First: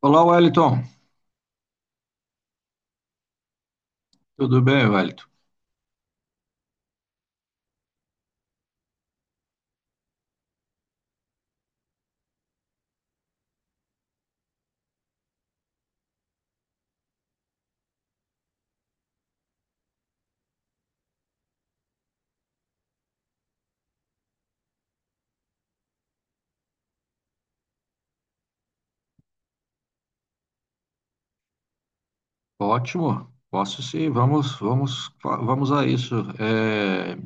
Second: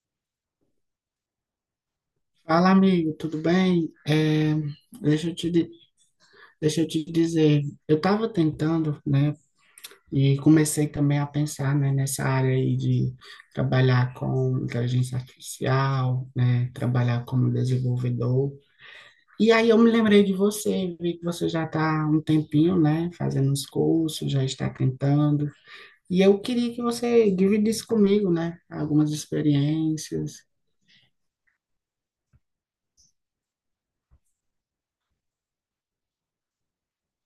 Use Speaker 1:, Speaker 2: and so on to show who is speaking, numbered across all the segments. Speaker 1: Olá, Wellington.
Speaker 2: Fala, amigo, tudo bem?
Speaker 1: Tudo bem, Wellington?
Speaker 2: Deixa eu te, di- Deixa eu te dizer, eu estava tentando, né, e comecei também a pensar, né, nessa área aí de trabalhar com inteligência artificial, né, trabalhar como desenvolvedor. E aí eu me lembrei de você, vi que você já está há um tempinho, né, fazendo os cursos, já está tentando. E eu queria que você dividisse comigo, né, algumas experiências.
Speaker 1: Ótimo. Posso sim. Vamos a isso. É,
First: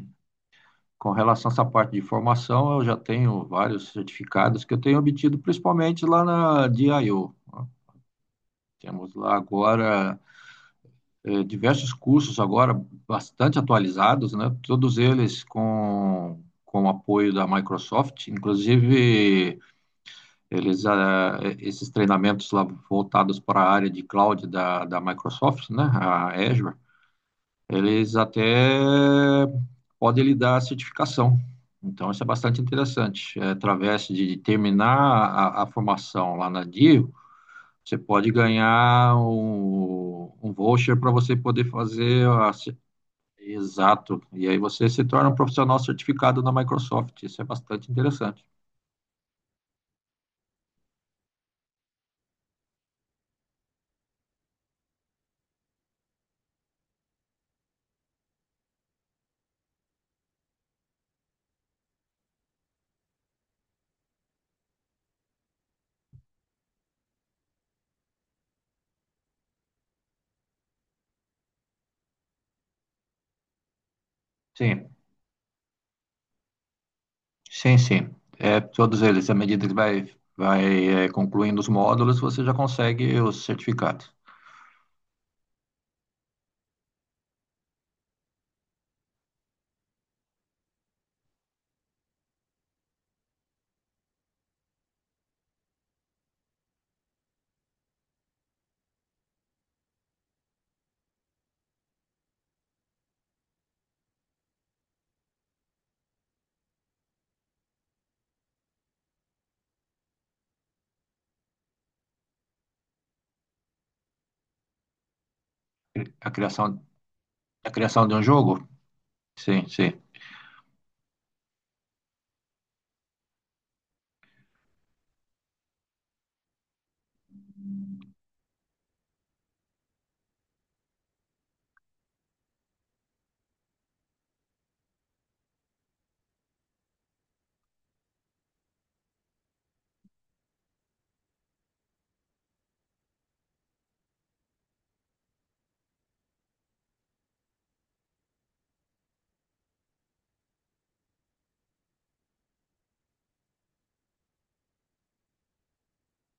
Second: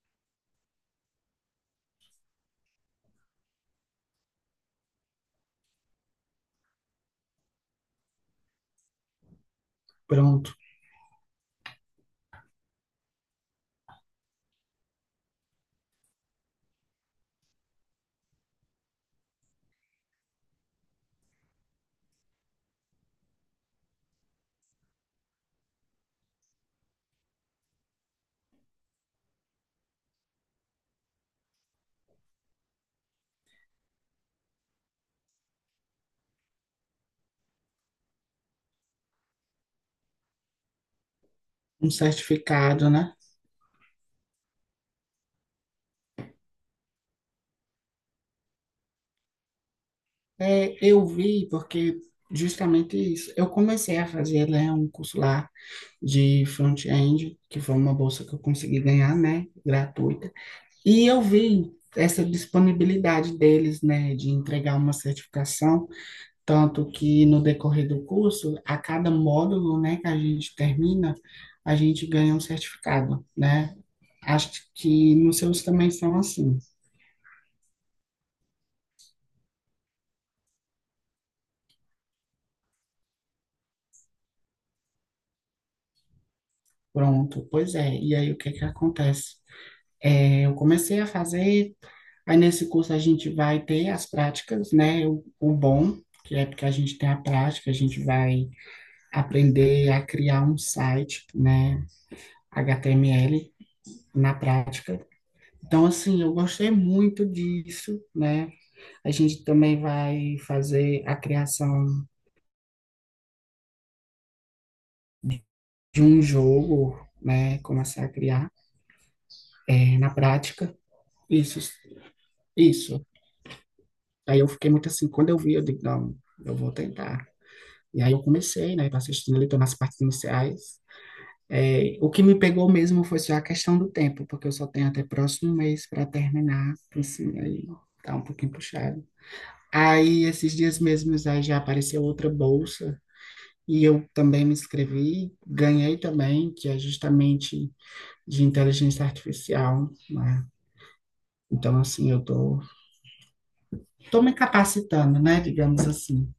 Speaker 1: com relação a essa parte de formação, eu já tenho vários certificados que eu tenho obtido, principalmente lá na DIO. Temos lá agora
Speaker 2: Pronto,
Speaker 1: diversos cursos agora bastante atualizados, né? Todos eles com o apoio da Microsoft, inclusive. Eles, esses treinamentos lá voltados para a área de cloud da Microsoft, né, a Azure, eles até podem lhe dar certificação. Então, isso é bastante interessante. É, através de terminar a formação lá na DIO, você pode ganhar um voucher para você poder
Speaker 2: um
Speaker 1: fazer a,
Speaker 2: certificado, né?
Speaker 1: exato. E aí você se torna um profissional certificado na Microsoft. Isso é bastante interessante.
Speaker 2: É, eu vi, porque justamente isso. Eu comecei a fazer, né, um curso lá de front-end, que foi uma bolsa que eu consegui ganhar, né, gratuita. E eu vi essa disponibilidade deles, né, de entregar uma certificação, tanto que no decorrer do curso, a cada módulo, né, que a gente termina, a gente ganha um certificado, né? Acho
Speaker 1: Sim.
Speaker 2: que nos seus também são assim.
Speaker 1: Sim. É, todos eles, à medida que vai concluindo os módulos, você já consegue os certificados.
Speaker 2: Pronto, pois é. E aí, o que que acontece? É, eu comecei a fazer Aí, nesse curso, a gente vai ter as práticas, né? O bom, que é porque a gente tem a prática, a gente vai aprender a criar um site, né? HTML na prática. Então, assim, eu gostei muito disso, né? A gente também vai fazer a criação de um
Speaker 1: A criação,
Speaker 2: jogo, né?
Speaker 1: a
Speaker 2: Começar
Speaker 1: criação
Speaker 2: a
Speaker 1: de um
Speaker 2: criar
Speaker 1: jogo? Sim, sim.
Speaker 2: na prática. Isso, isso. Aí eu fiquei muito assim, quando eu vi, eu digo: não, eu vou tentar. E aí eu comecei, né? Tô assistindo ali, tô nas partes iniciais. É, o que me pegou mesmo foi só a questão do tempo, porque eu só tenho até próximo mês para terminar, assim, aí tá um pouquinho puxado. Aí, esses dias mesmos, aí já apareceu outra bolsa, e eu também me inscrevi, ganhei também, que é justamente de inteligência artificial, né? Então, assim, eu tô me capacitando, né, digamos assim.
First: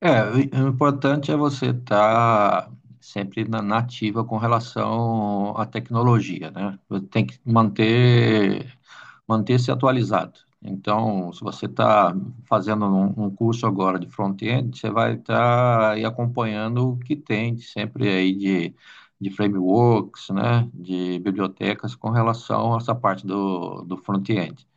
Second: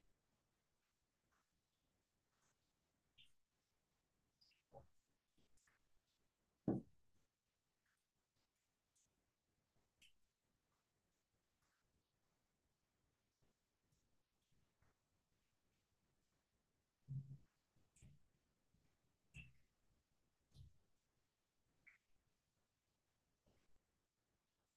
Speaker 1: É, o importante é você estar sempre na ativa com relação à tecnologia, né? Você tem que manter-se atualizado. Então, se você está fazendo um curso agora de front-end, você vai estar aí acompanhando o que tem sempre aí de frameworks, né, de bibliotecas com relação a essa parte do front-end.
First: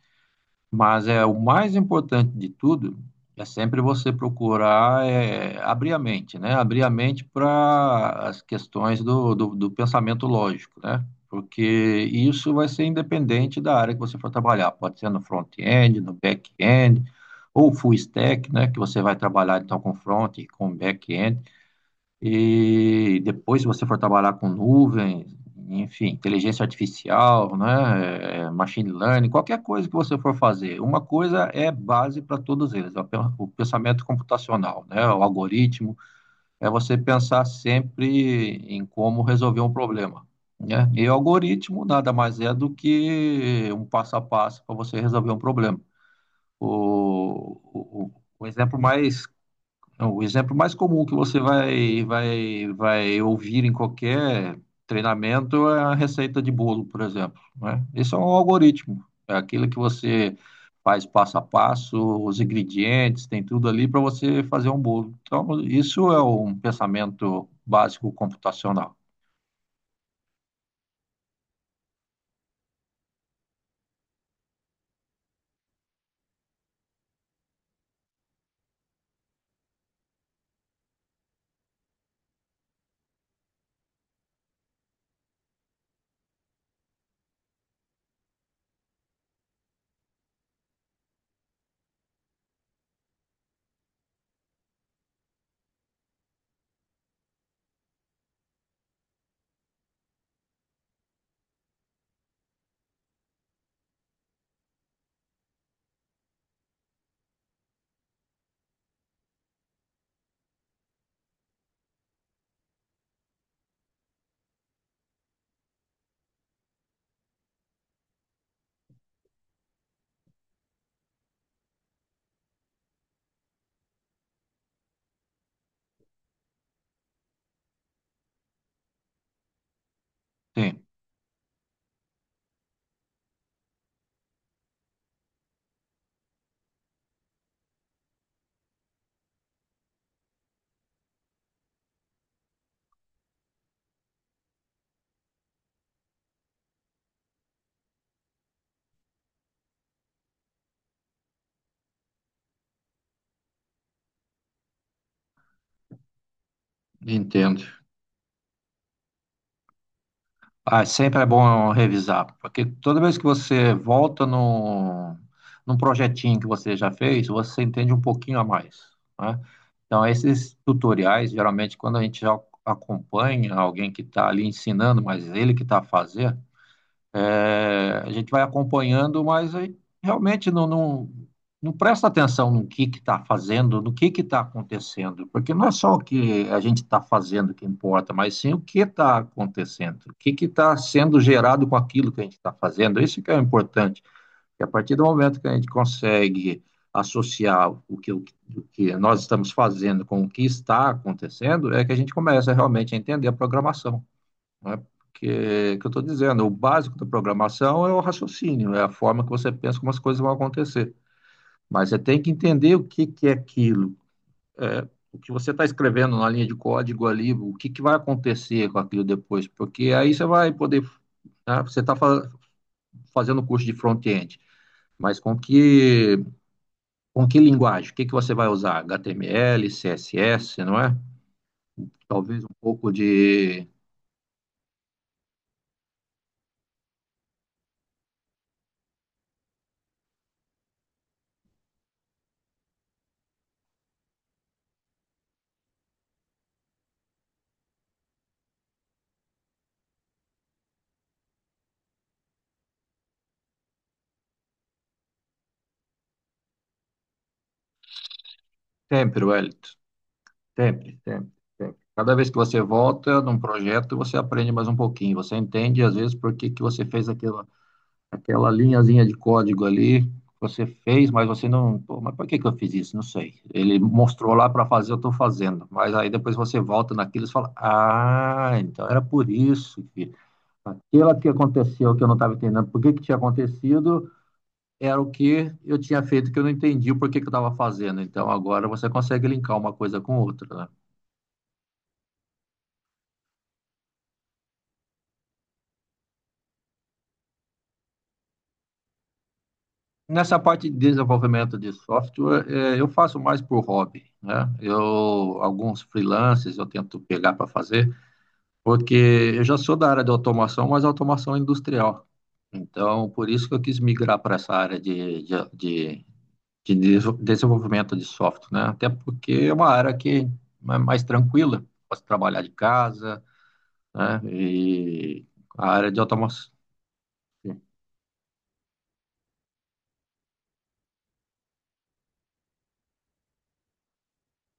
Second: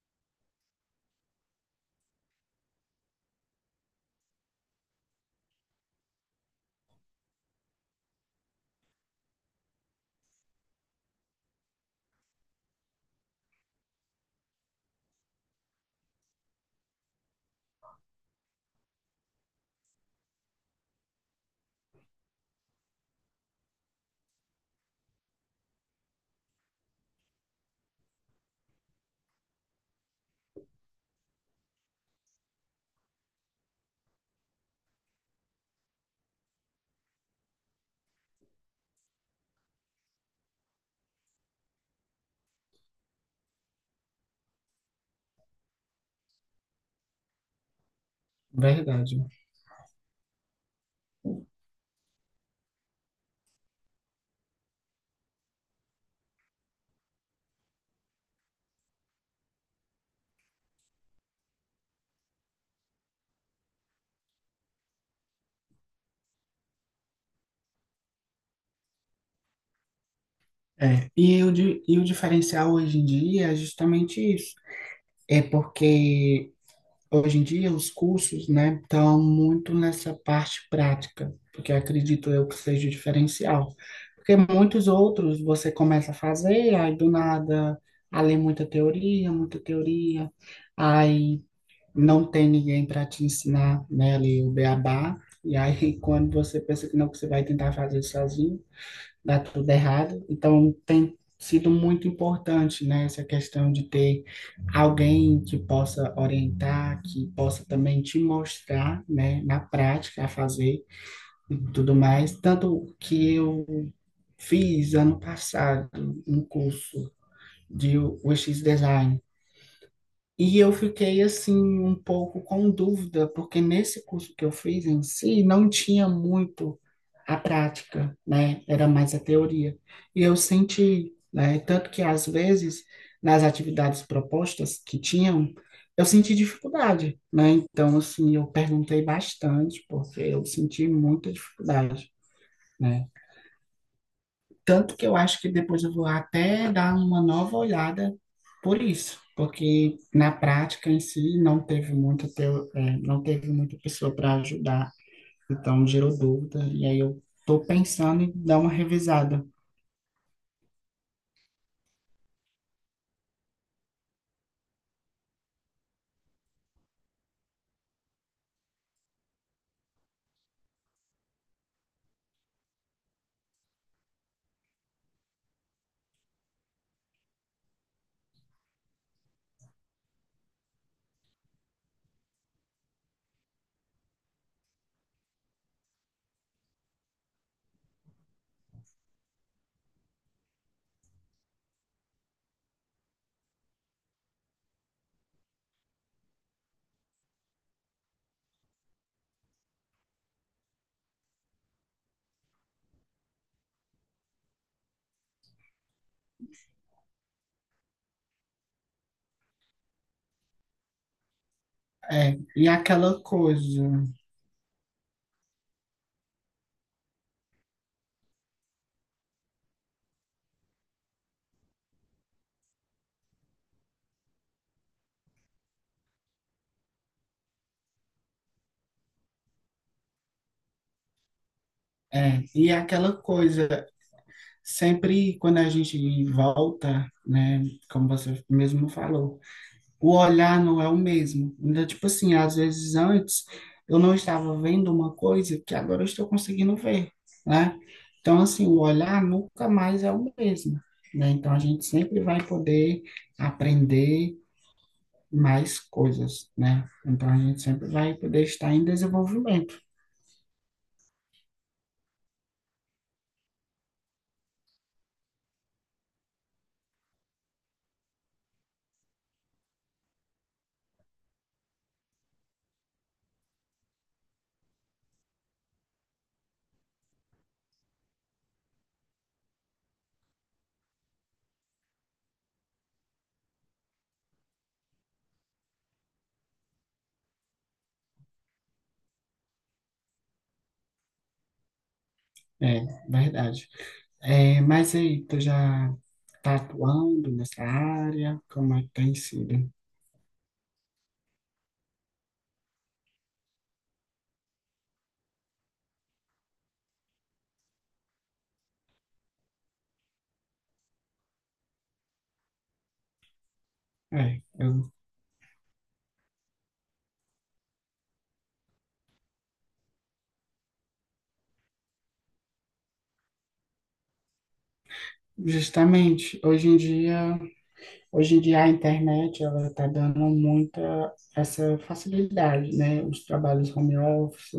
Speaker 1: Mas é o mais importante de tudo é sempre você procurar abrir a mente, né? Abrir a mente para as questões do pensamento lógico, né? Porque isso vai ser independente da área que você for trabalhar. Pode ser no front-end, no back-end, ou full stack, né? Que você vai trabalhar então com front e com back-end. E depois, se você for trabalhar com nuvem, enfim, inteligência artificial, né, machine learning, qualquer coisa que você for fazer, uma coisa é base para todos eles, é o pensamento computacional, né, o algoritmo, é você pensar sempre em como resolver um problema, né? E o algoritmo nada mais é do que um passo a passo para você resolver um problema. O exemplo
Speaker 2: Verdade.
Speaker 1: mais não, o exemplo mais comum que você vai ouvir em qualquer treinamento é a receita de bolo, por exemplo, né? Isso é um algoritmo, é aquilo que você faz passo a passo, os ingredientes, tem tudo ali para você fazer um bolo. Então, isso é um pensamento básico computacional.
Speaker 2: É, e o diferencial hoje em dia é justamente isso. É porque hoje em dia, os cursos, né, estão muito nessa parte prática, porque acredito eu que seja o diferencial. Porque muitos outros você começa a fazer, aí do nada, a ler muita teoria, aí não tem ninguém para te ensinar, né, ali o beabá, e aí quando você pensa que não, que você vai tentar fazer sozinho, dá tudo errado. Então, tem sido muito importante, né, essa questão de ter alguém que possa orientar, que possa também te mostrar, né, na prática, a fazer e tudo mais. Tanto que eu fiz ano passado um curso de UX Design. E eu fiquei assim um pouco com dúvida, porque nesse curso que eu fiz em si não tinha muito a prática, né? Era mais a teoria. E eu
Speaker 1: Sim,
Speaker 2: senti, né? Tanto que, às vezes, nas atividades propostas que tinham, eu senti dificuldade, né? Então, assim, eu perguntei bastante, porque eu senti muita dificuldade, né? Tanto que eu acho que depois eu vou até dar uma nova olhada por isso, porque na prática em si não teve muita, teo- é, não teve muita pessoa para ajudar, então gerou dúvida, e aí eu estou
Speaker 1: entendo.
Speaker 2: pensando em dar uma revisada.
Speaker 1: Ah, sempre é bom revisar, porque toda vez que você volta no, num projetinho que você já fez, você entende um pouquinho a mais, né? Então, esses tutoriais, geralmente, quando a gente já acompanha alguém que está ali ensinando, mas ele que está fazendo, a gente vai acompanhando, mas aí realmente não presta atenção no que está fazendo, no que está acontecendo, porque não é só o que a gente está fazendo que importa, mas sim o que está acontecendo, o que que está sendo gerado com aquilo que a gente está fazendo. Isso que é o importante, que a partir do momento que a gente consegue associar o que nós estamos fazendo com o que está acontecendo, é que a gente começa realmente a entender a programação, né? Porque é o que eu estou dizendo, o básico da programação é o raciocínio, é a forma que você pensa como as coisas vão acontecer. Mas você tem que
Speaker 2: É, e
Speaker 1: entender o que
Speaker 2: aquela
Speaker 1: que é
Speaker 2: coisa,
Speaker 1: aquilo, o que você está escrevendo na linha de código ali, o que que vai acontecer com aquilo depois, porque aí você vai poder, né? Você está fa fazendo curso de front-end, mas com que linguagem? O que que você vai usar? HTML, CSS, não é?
Speaker 2: é,
Speaker 1: Talvez um
Speaker 2: e
Speaker 1: pouco
Speaker 2: aquela
Speaker 1: de
Speaker 2: coisa, sempre quando a gente volta, né, como você mesmo falou, o olhar não é o mesmo. Então, tipo assim, às vezes antes eu não estava vendo uma coisa que agora eu estou conseguindo ver, né? Então, assim, o olhar nunca mais é o mesmo, né? Então, a gente sempre vai poder aprender mais coisas, né? Então, a gente sempre vai poder estar em
Speaker 1: Temperwellit.
Speaker 2: desenvolvimento,
Speaker 1: Sempre, sempre, Sempre. Cada vez que você volta num projeto, você aprende mais um pouquinho. Você entende, às vezes, por que que você fez aquela, aquela linhazinha de código ali. Você fez, mas você não. Pô, mas por que que eu fiz isso? Não sei. Ele mostrou lá para fazer, eu estou fazendo. Mas aí depois você volta naquilo e fala: ah, então era por isso que aquela que aconteceu que eu não estava entendendo, por que que tinha acontecido, era o que eu tinha feito que eu não entendi o porquê que eu estava fazendo. Então agora você consegue linkar uma coisa com outra, né?
Speaker 2: é verdade. É, mas aí, tu já tá atuando nessa área? Como é que tem sido?
Speaker 1: Nessa parte de desenvolvimento de software, eu faço mais por hobby, né? Alguns freelances eu tento pegar para fazer, porque eu já sou da área de automação, mas automação industrial. Então, por isso que eu quis migrar para
Speaker 2: É,
Speaker 1: essa área
Speaker 2: eu,
Speaker 1: desenvolvimento de software, né? Até porque é uma área que é mais tranquila, posso trabalhar de casa, né? E a área de
Speaker 2: justamente,
Speaker 1: automação.
Speaker 2: hoje em dia Hoje em dia, a internet, ela está dando muita essa facilidade, né? Os trabalhos home office,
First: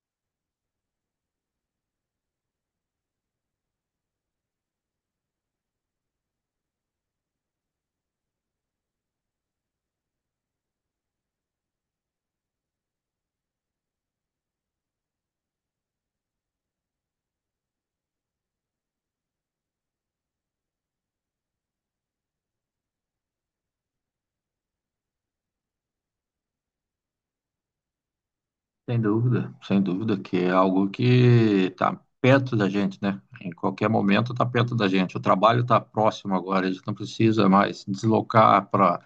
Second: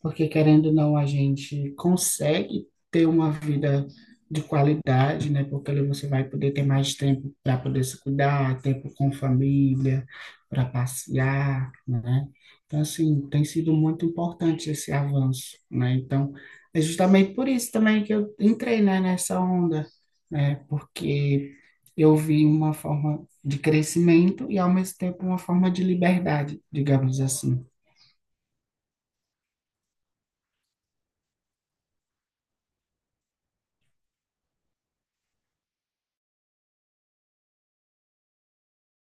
Speaker 2: porque querendo ou não, a gente consegue ter uma vida de qualidade, né? Porque ali você vai poder ter mais tempo para poder se cuidar, tempo com família, para passear, né? Então, assim, tem sido muito importante esse avanço, né? Então, é justamente por isso também que eu entrei, né, nessa onda, né? Porque eu vi uma forma de crescimento e, ao mesmo tempo, uma forma de liberdade, digamos assim.
Speaker 1: Sem dúvida, sem dúvida, que é algo que está perto da gente, né? Em qualquer momento está perto da gente. O trabalho está próximo agora, a gente não precisa mais deslocar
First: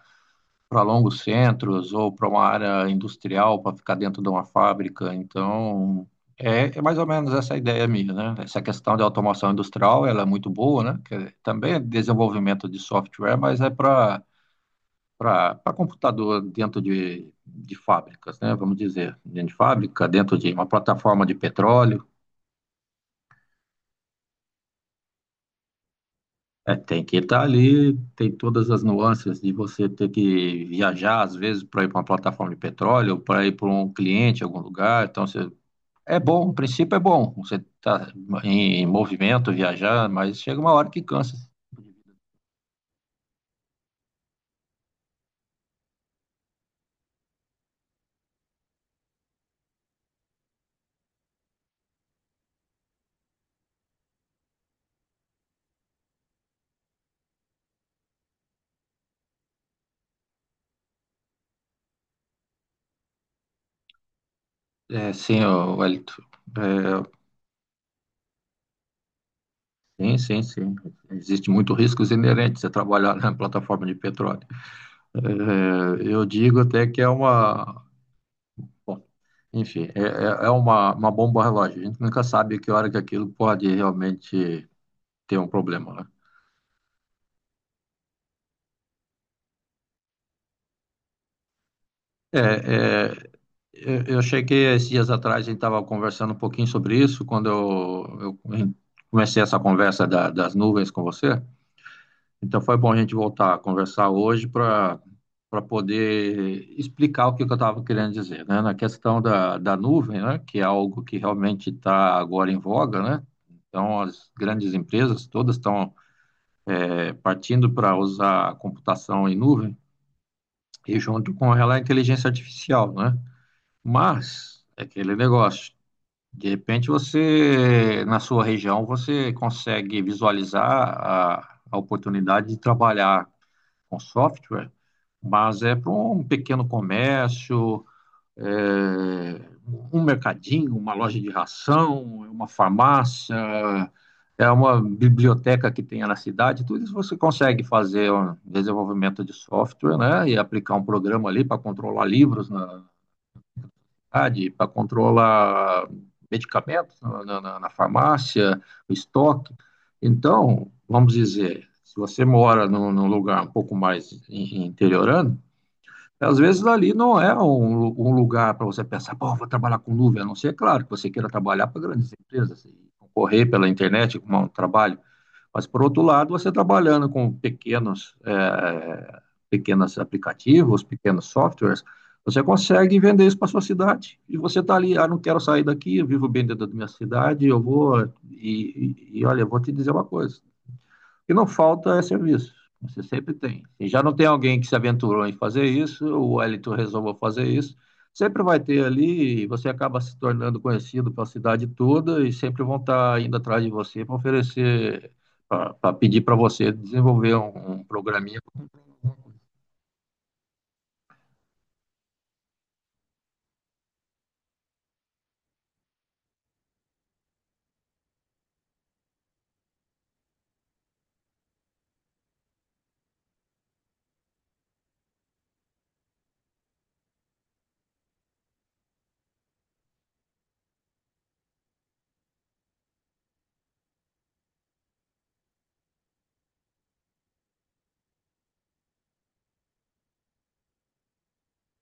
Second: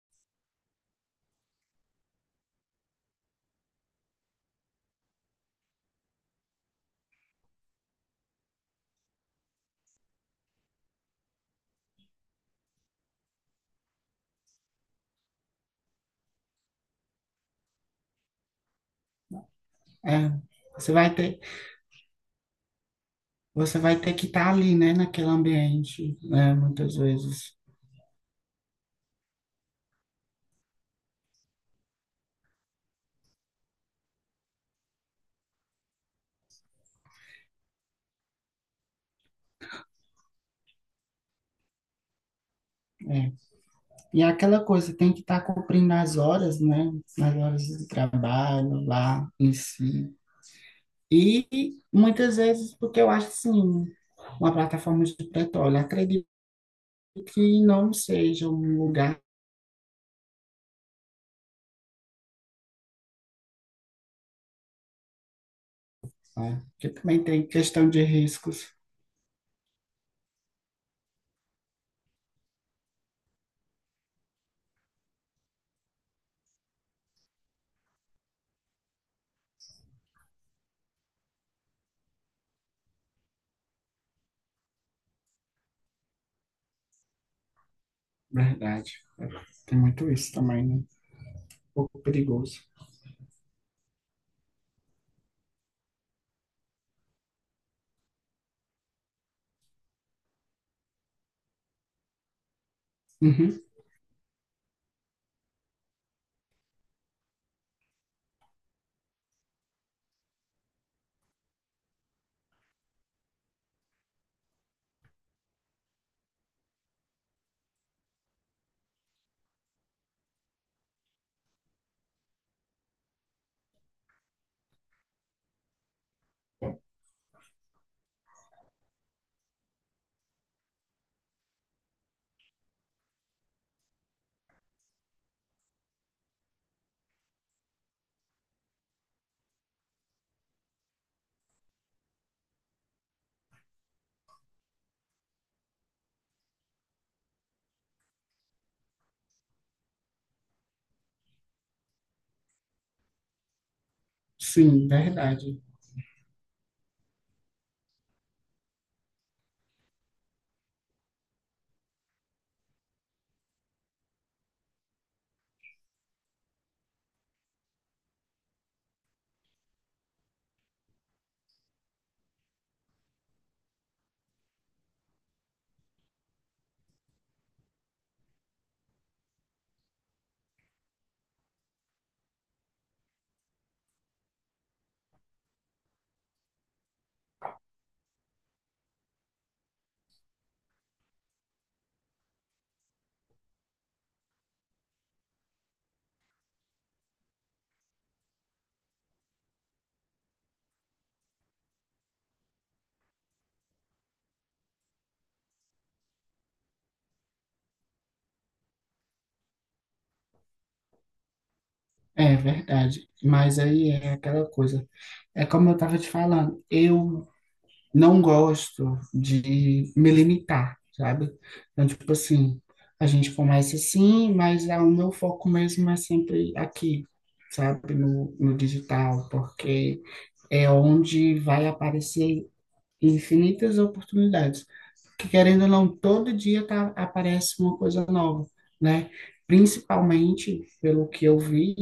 Speaker 1: para longos centros ou para uma área industrial para ficar dentro de uma fábrica. Então, é mais ou menos essa a ideia minha, né? Essa questão de automação industrial, ela é muito boa, né? Que também é desenvolvimento de software, mas é para computador dentro de fábricas, né? Vamos dizer, dentro de fábrica,
Speaker 2: É,
Speaker 1: dentro de uma
Speaker 2: você vai
Speaker 1: plataforma de
Speaker 2: ter,
Speaker 1: petróleo.
Speaker 2: você vai ter que estar ali, né, naquele ambiente, né,
Speaker 1: É,
Speaker 2: muitas
Speaker 1: tem que estar
Speaker 2: vezes.
Speaker 1: ali, tem todas as nuances de você ter que viajar, às vezes, para ir para uma plataforma de petróleo, para ir para um cliente em algum lugar. Então, você, é bom, o princípio é bom, você está em movimento, viajar, mas chega uma hora que cansa.
Speaker 2: É. E é aquela coisa, tem que estar cumprindo as horas, né, as horas de trabalho lá em si. E muitas vezes, porque eu acho assim, uma plataforma de petróleo, acredito que não seja um lugar,
Speaker 1: É, sim, ô, Wellington.
Speaker 2: né, que
Speaker 1: É,
Speaker 2: também tem questão de riscos.
Speaker 1: sim, sim, sim. Existe muito riscos inerentes a trabalhar na plataforma de petróleo. É, eu digo até que é uma. Bom, enfim, é uma bomba relógio. A gente nunca sabe que hora que aquilo pode realmente ter um problema, né?
Speaker 2: Verdade. Tem muito isso também, né? Um pouco
Speaker 1: É,
Speaker 2: perigoso.
Speaker 1: é, eu cheguei esses dias atrás, a gente estava conversando um pouquinho sobre isso, quando eu comecei essa conversa das nuvens com você. Então foi bom a gente voltar a
Speaker 2: Uhum.
Speaker 1: conversar hoje para para poder explicar o que, que eu estava querendo dizer, né? Na questão da nuvem, né? Que é algo que realmente está agora em voga, né? Então as grandes empresas todas estão partindo para usar a computação em nuvem e junto com ela a inteligência artificial, né? Mas é aquele negócio. De repente você, na sua região, você consegue visualizar a oportunidade de trabalhar com software, mas é para um pequeno comércio, é, um mercadinho, uma loja de ração, é uma farmácia, é uma biblioteca que tenha na cidade, tudo isso você consegue fazer um desenvolvimento de software, né, e aplicar um programa ali para controlar livros na cidade, para
Speaker 2: Sim, verdade.
Speaker 1: controlar medicamentos na farmácia, o estoque. Então, vamos dizer, se você mora num, num lugar um pouco mais interiorando, às vezes ali não é um, um lugar para você pensar, pô, vou trabalhar com nuvem, a não ser, claro, que você queira trabalhar para grandes empresas e concorrer pela internet com um trabalho. Mas, por outro lado, você trabalhando com pequenos, pequenos aplicativos, pequenos softwares, você consegue vender isso para sua cidade. E você está ali, ah, não quero sair daqui, eu vivo bem dentro da minha cidade, eu vou. E olha, eu vou te dizer uma coisa: que não falta é serviço. Você sempre tem. Se já não tem alguém que se aventurou em fazer isso, ou o Wellington resolveu fazer isso, sempre vai ter ali, e você acaba se tornando conhecido pela cidade toda e sempre vão estar indo atrás de você para oferecer, para pedir para você desenvolver um programinha.
Speaker 2: É verdade. Mas aí é aquela coisa. É como eu estava te falando, eu não gosto de me limitar, sabe? Então, tipo assim, a gente começa assim, mas, ah, o meu foco mesmo é sempre aqui, sabe? No digital, porque é onde vai aparecer infinitas oportunidades. Que querendo ou não, todo dia tá, aparece uma coisa nova, né? Principalmente, pelo que eu vi,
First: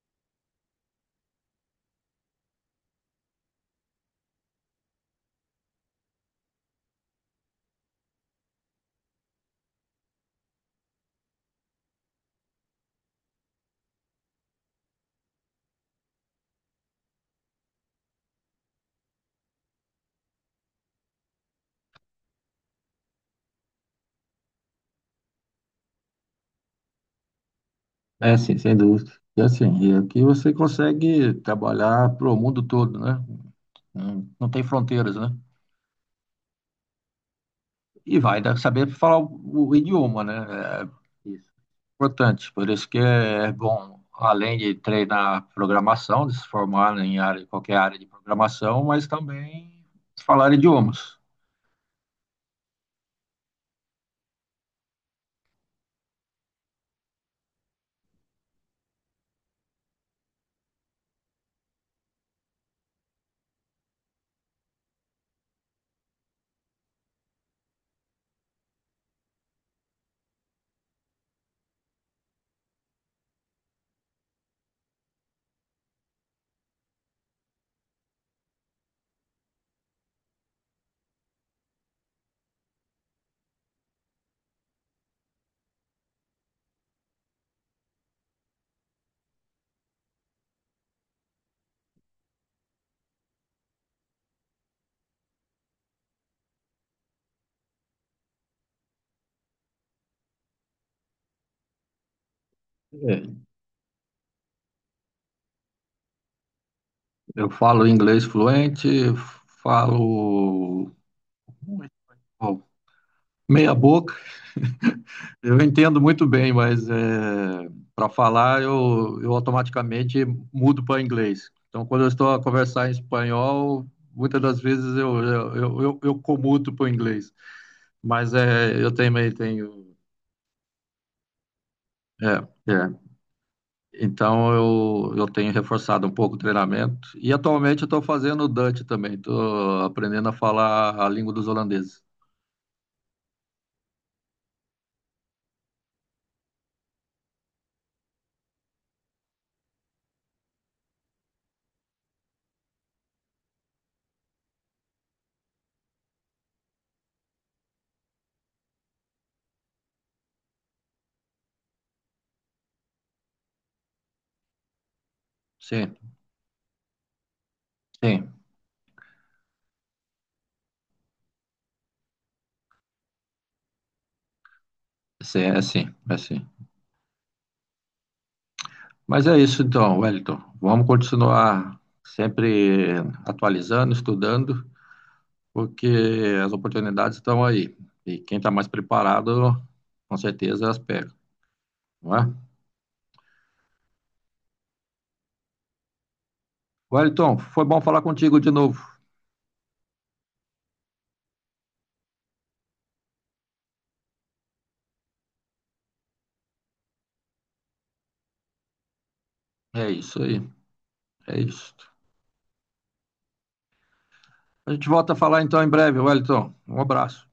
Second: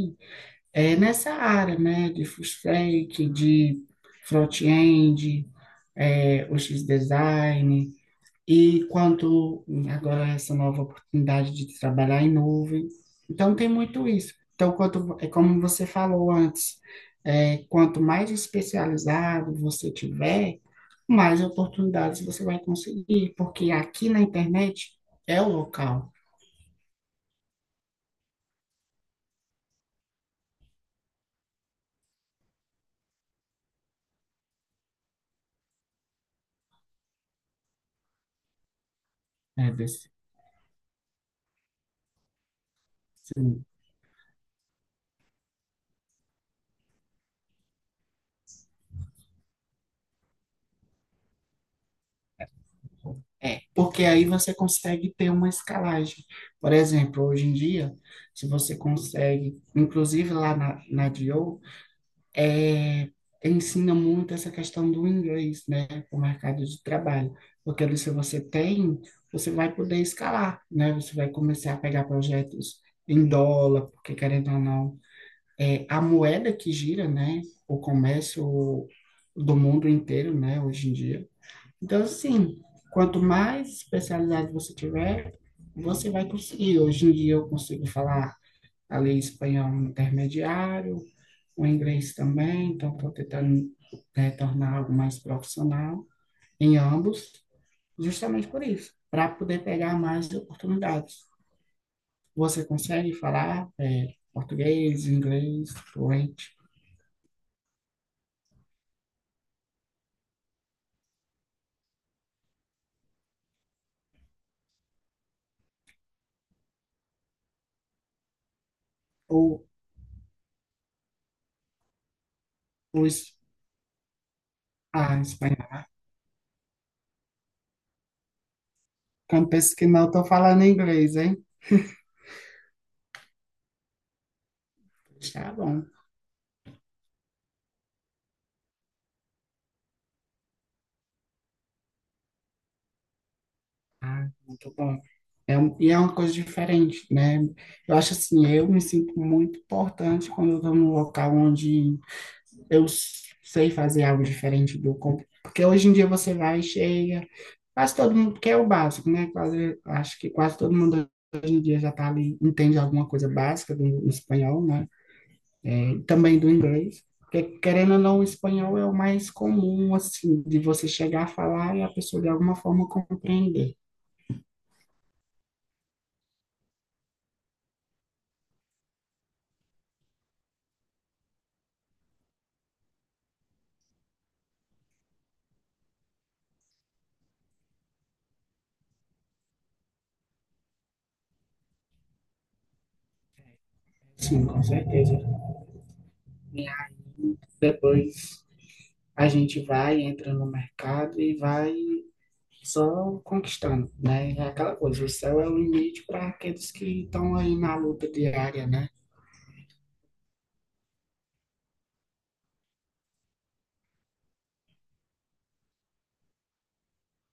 Speaker 2: é nessa área, né? De full stack, de front-end, UX design, e quanto agora essa nova oportunidade de trabalhar em nuvem. Então, tem muito isso. Então, quanto, é como você falou antes, quanto mais especializado você tiver, mais oportunidades você vai conseguir, porque aqui na internet é o local,
Speaker 1: É, sim, sem dúvida. E assim, e aqui você consegue trabalhar para o mundo todo, né? Não tem fronteiras, né? E vai ainda saber falar
Speaker 2: né,
Speaker 1: o
Speaker 2: desse,
Speaker 1: idioma, né? É isso. Importante. Por isso que é
Speaker 2: sim,
Speaker 1: bom, além de treinar programação, de se formar em área, qualquer área de programação, mas também falar idiomas.
Speaker 2: porque aí você consegue ter uma escalagem. Por exemplo, hoje em dia, se você consegue, inclusive lá na DIO, ensina muito essa questão do inglês, né, para o mercado de trabalho, porque ali se você tem, você vai poder escalar, né, você vai começar a pegar projetos em dólar, porque querendo ou não, a moeda que gira, né, o comércio do mundo inteiro, né, hoje em dia. Então, assim, quanto mais especializado você tiver, você vai conseguir. Hoje em dia eu consigo falar ali espanhol intermediário, o inglês também, então estou tentando, né, tornar algo mais profissional em ambos, justamente por isso, para poder pegar mais oportunidades. Você consegue
Speaker 1: É,
Speaker 2: falar português, inglês, fluente.
Speaker 1: eu falo inglês fluente, falo bom, meia boca. Eu entendo muito bem, mas para falar eu
Speaker 2: Ou
Speaker 1: automaticamente mudo para inglês. Então, quando eu estou a conversar em
Speaker 2: os
Speaker 1: espanhol, muitas das vezes
Speaker 2: Ah, espanhol.
Speaker 1: eu comuto para o inglês. Mas é, eu também
Speaker 2: Quando penso
Speaker 1: tenho.
Speaker 2: que não, estou falando inglês, hein?
Speaker 1: É, é. Então, eu tenho
Speaker 2: Tá bom.
Speaker 1: reforçado um pouco o treinamento. E atualmente eu estou fazendo o Dutch também. Estou aprendendo a falar a língua dos holandeses.
Speaker 2: Ah, muito bom. É, e é uma coisa diferente, né? Eu acho assim, eu me sinto muito importante quando eu estou num local onde eu sei fazer algo diferente do. Porque hoje em dia você vai e chega. Quase todo mundo, porque é o básico, né? Quase, acho que quase todo mundo hoje em dia já tá ali, entende alguma coisa básica do espanhol, né?
Speaker 1: Sim,
Speaker 2: É, também do inglês. Porque, querendo ou não, o
Speaker 1: sim.
Speaker 2: espanhol é o mais comum, assim, de você chegar a falar e a pessoa de alguma forma compreender.
Speaker 1: É sim. Mas é isso então, Wellington. Vamos continuar sempre atualizando, estudando, porque as oportunidades estão aí. E quem está mais preparado, com certeza as pega, não é?
Speaker 2: Sim, com certeza. E aí,
Speaker 1: Wellington, foi bom falar contigo
Speaker 2: depois
Speaker 1: de novo.
Speaker 2: a gente vai, entra no mercado e vai só conquistando, né? É aquela coisa, o céu é o limite para aqueles que estão aí na luta diária, né?
Speaker 1: É isso aí, é isso. A gente volta a falar então em breve, Wellington. Um abraço.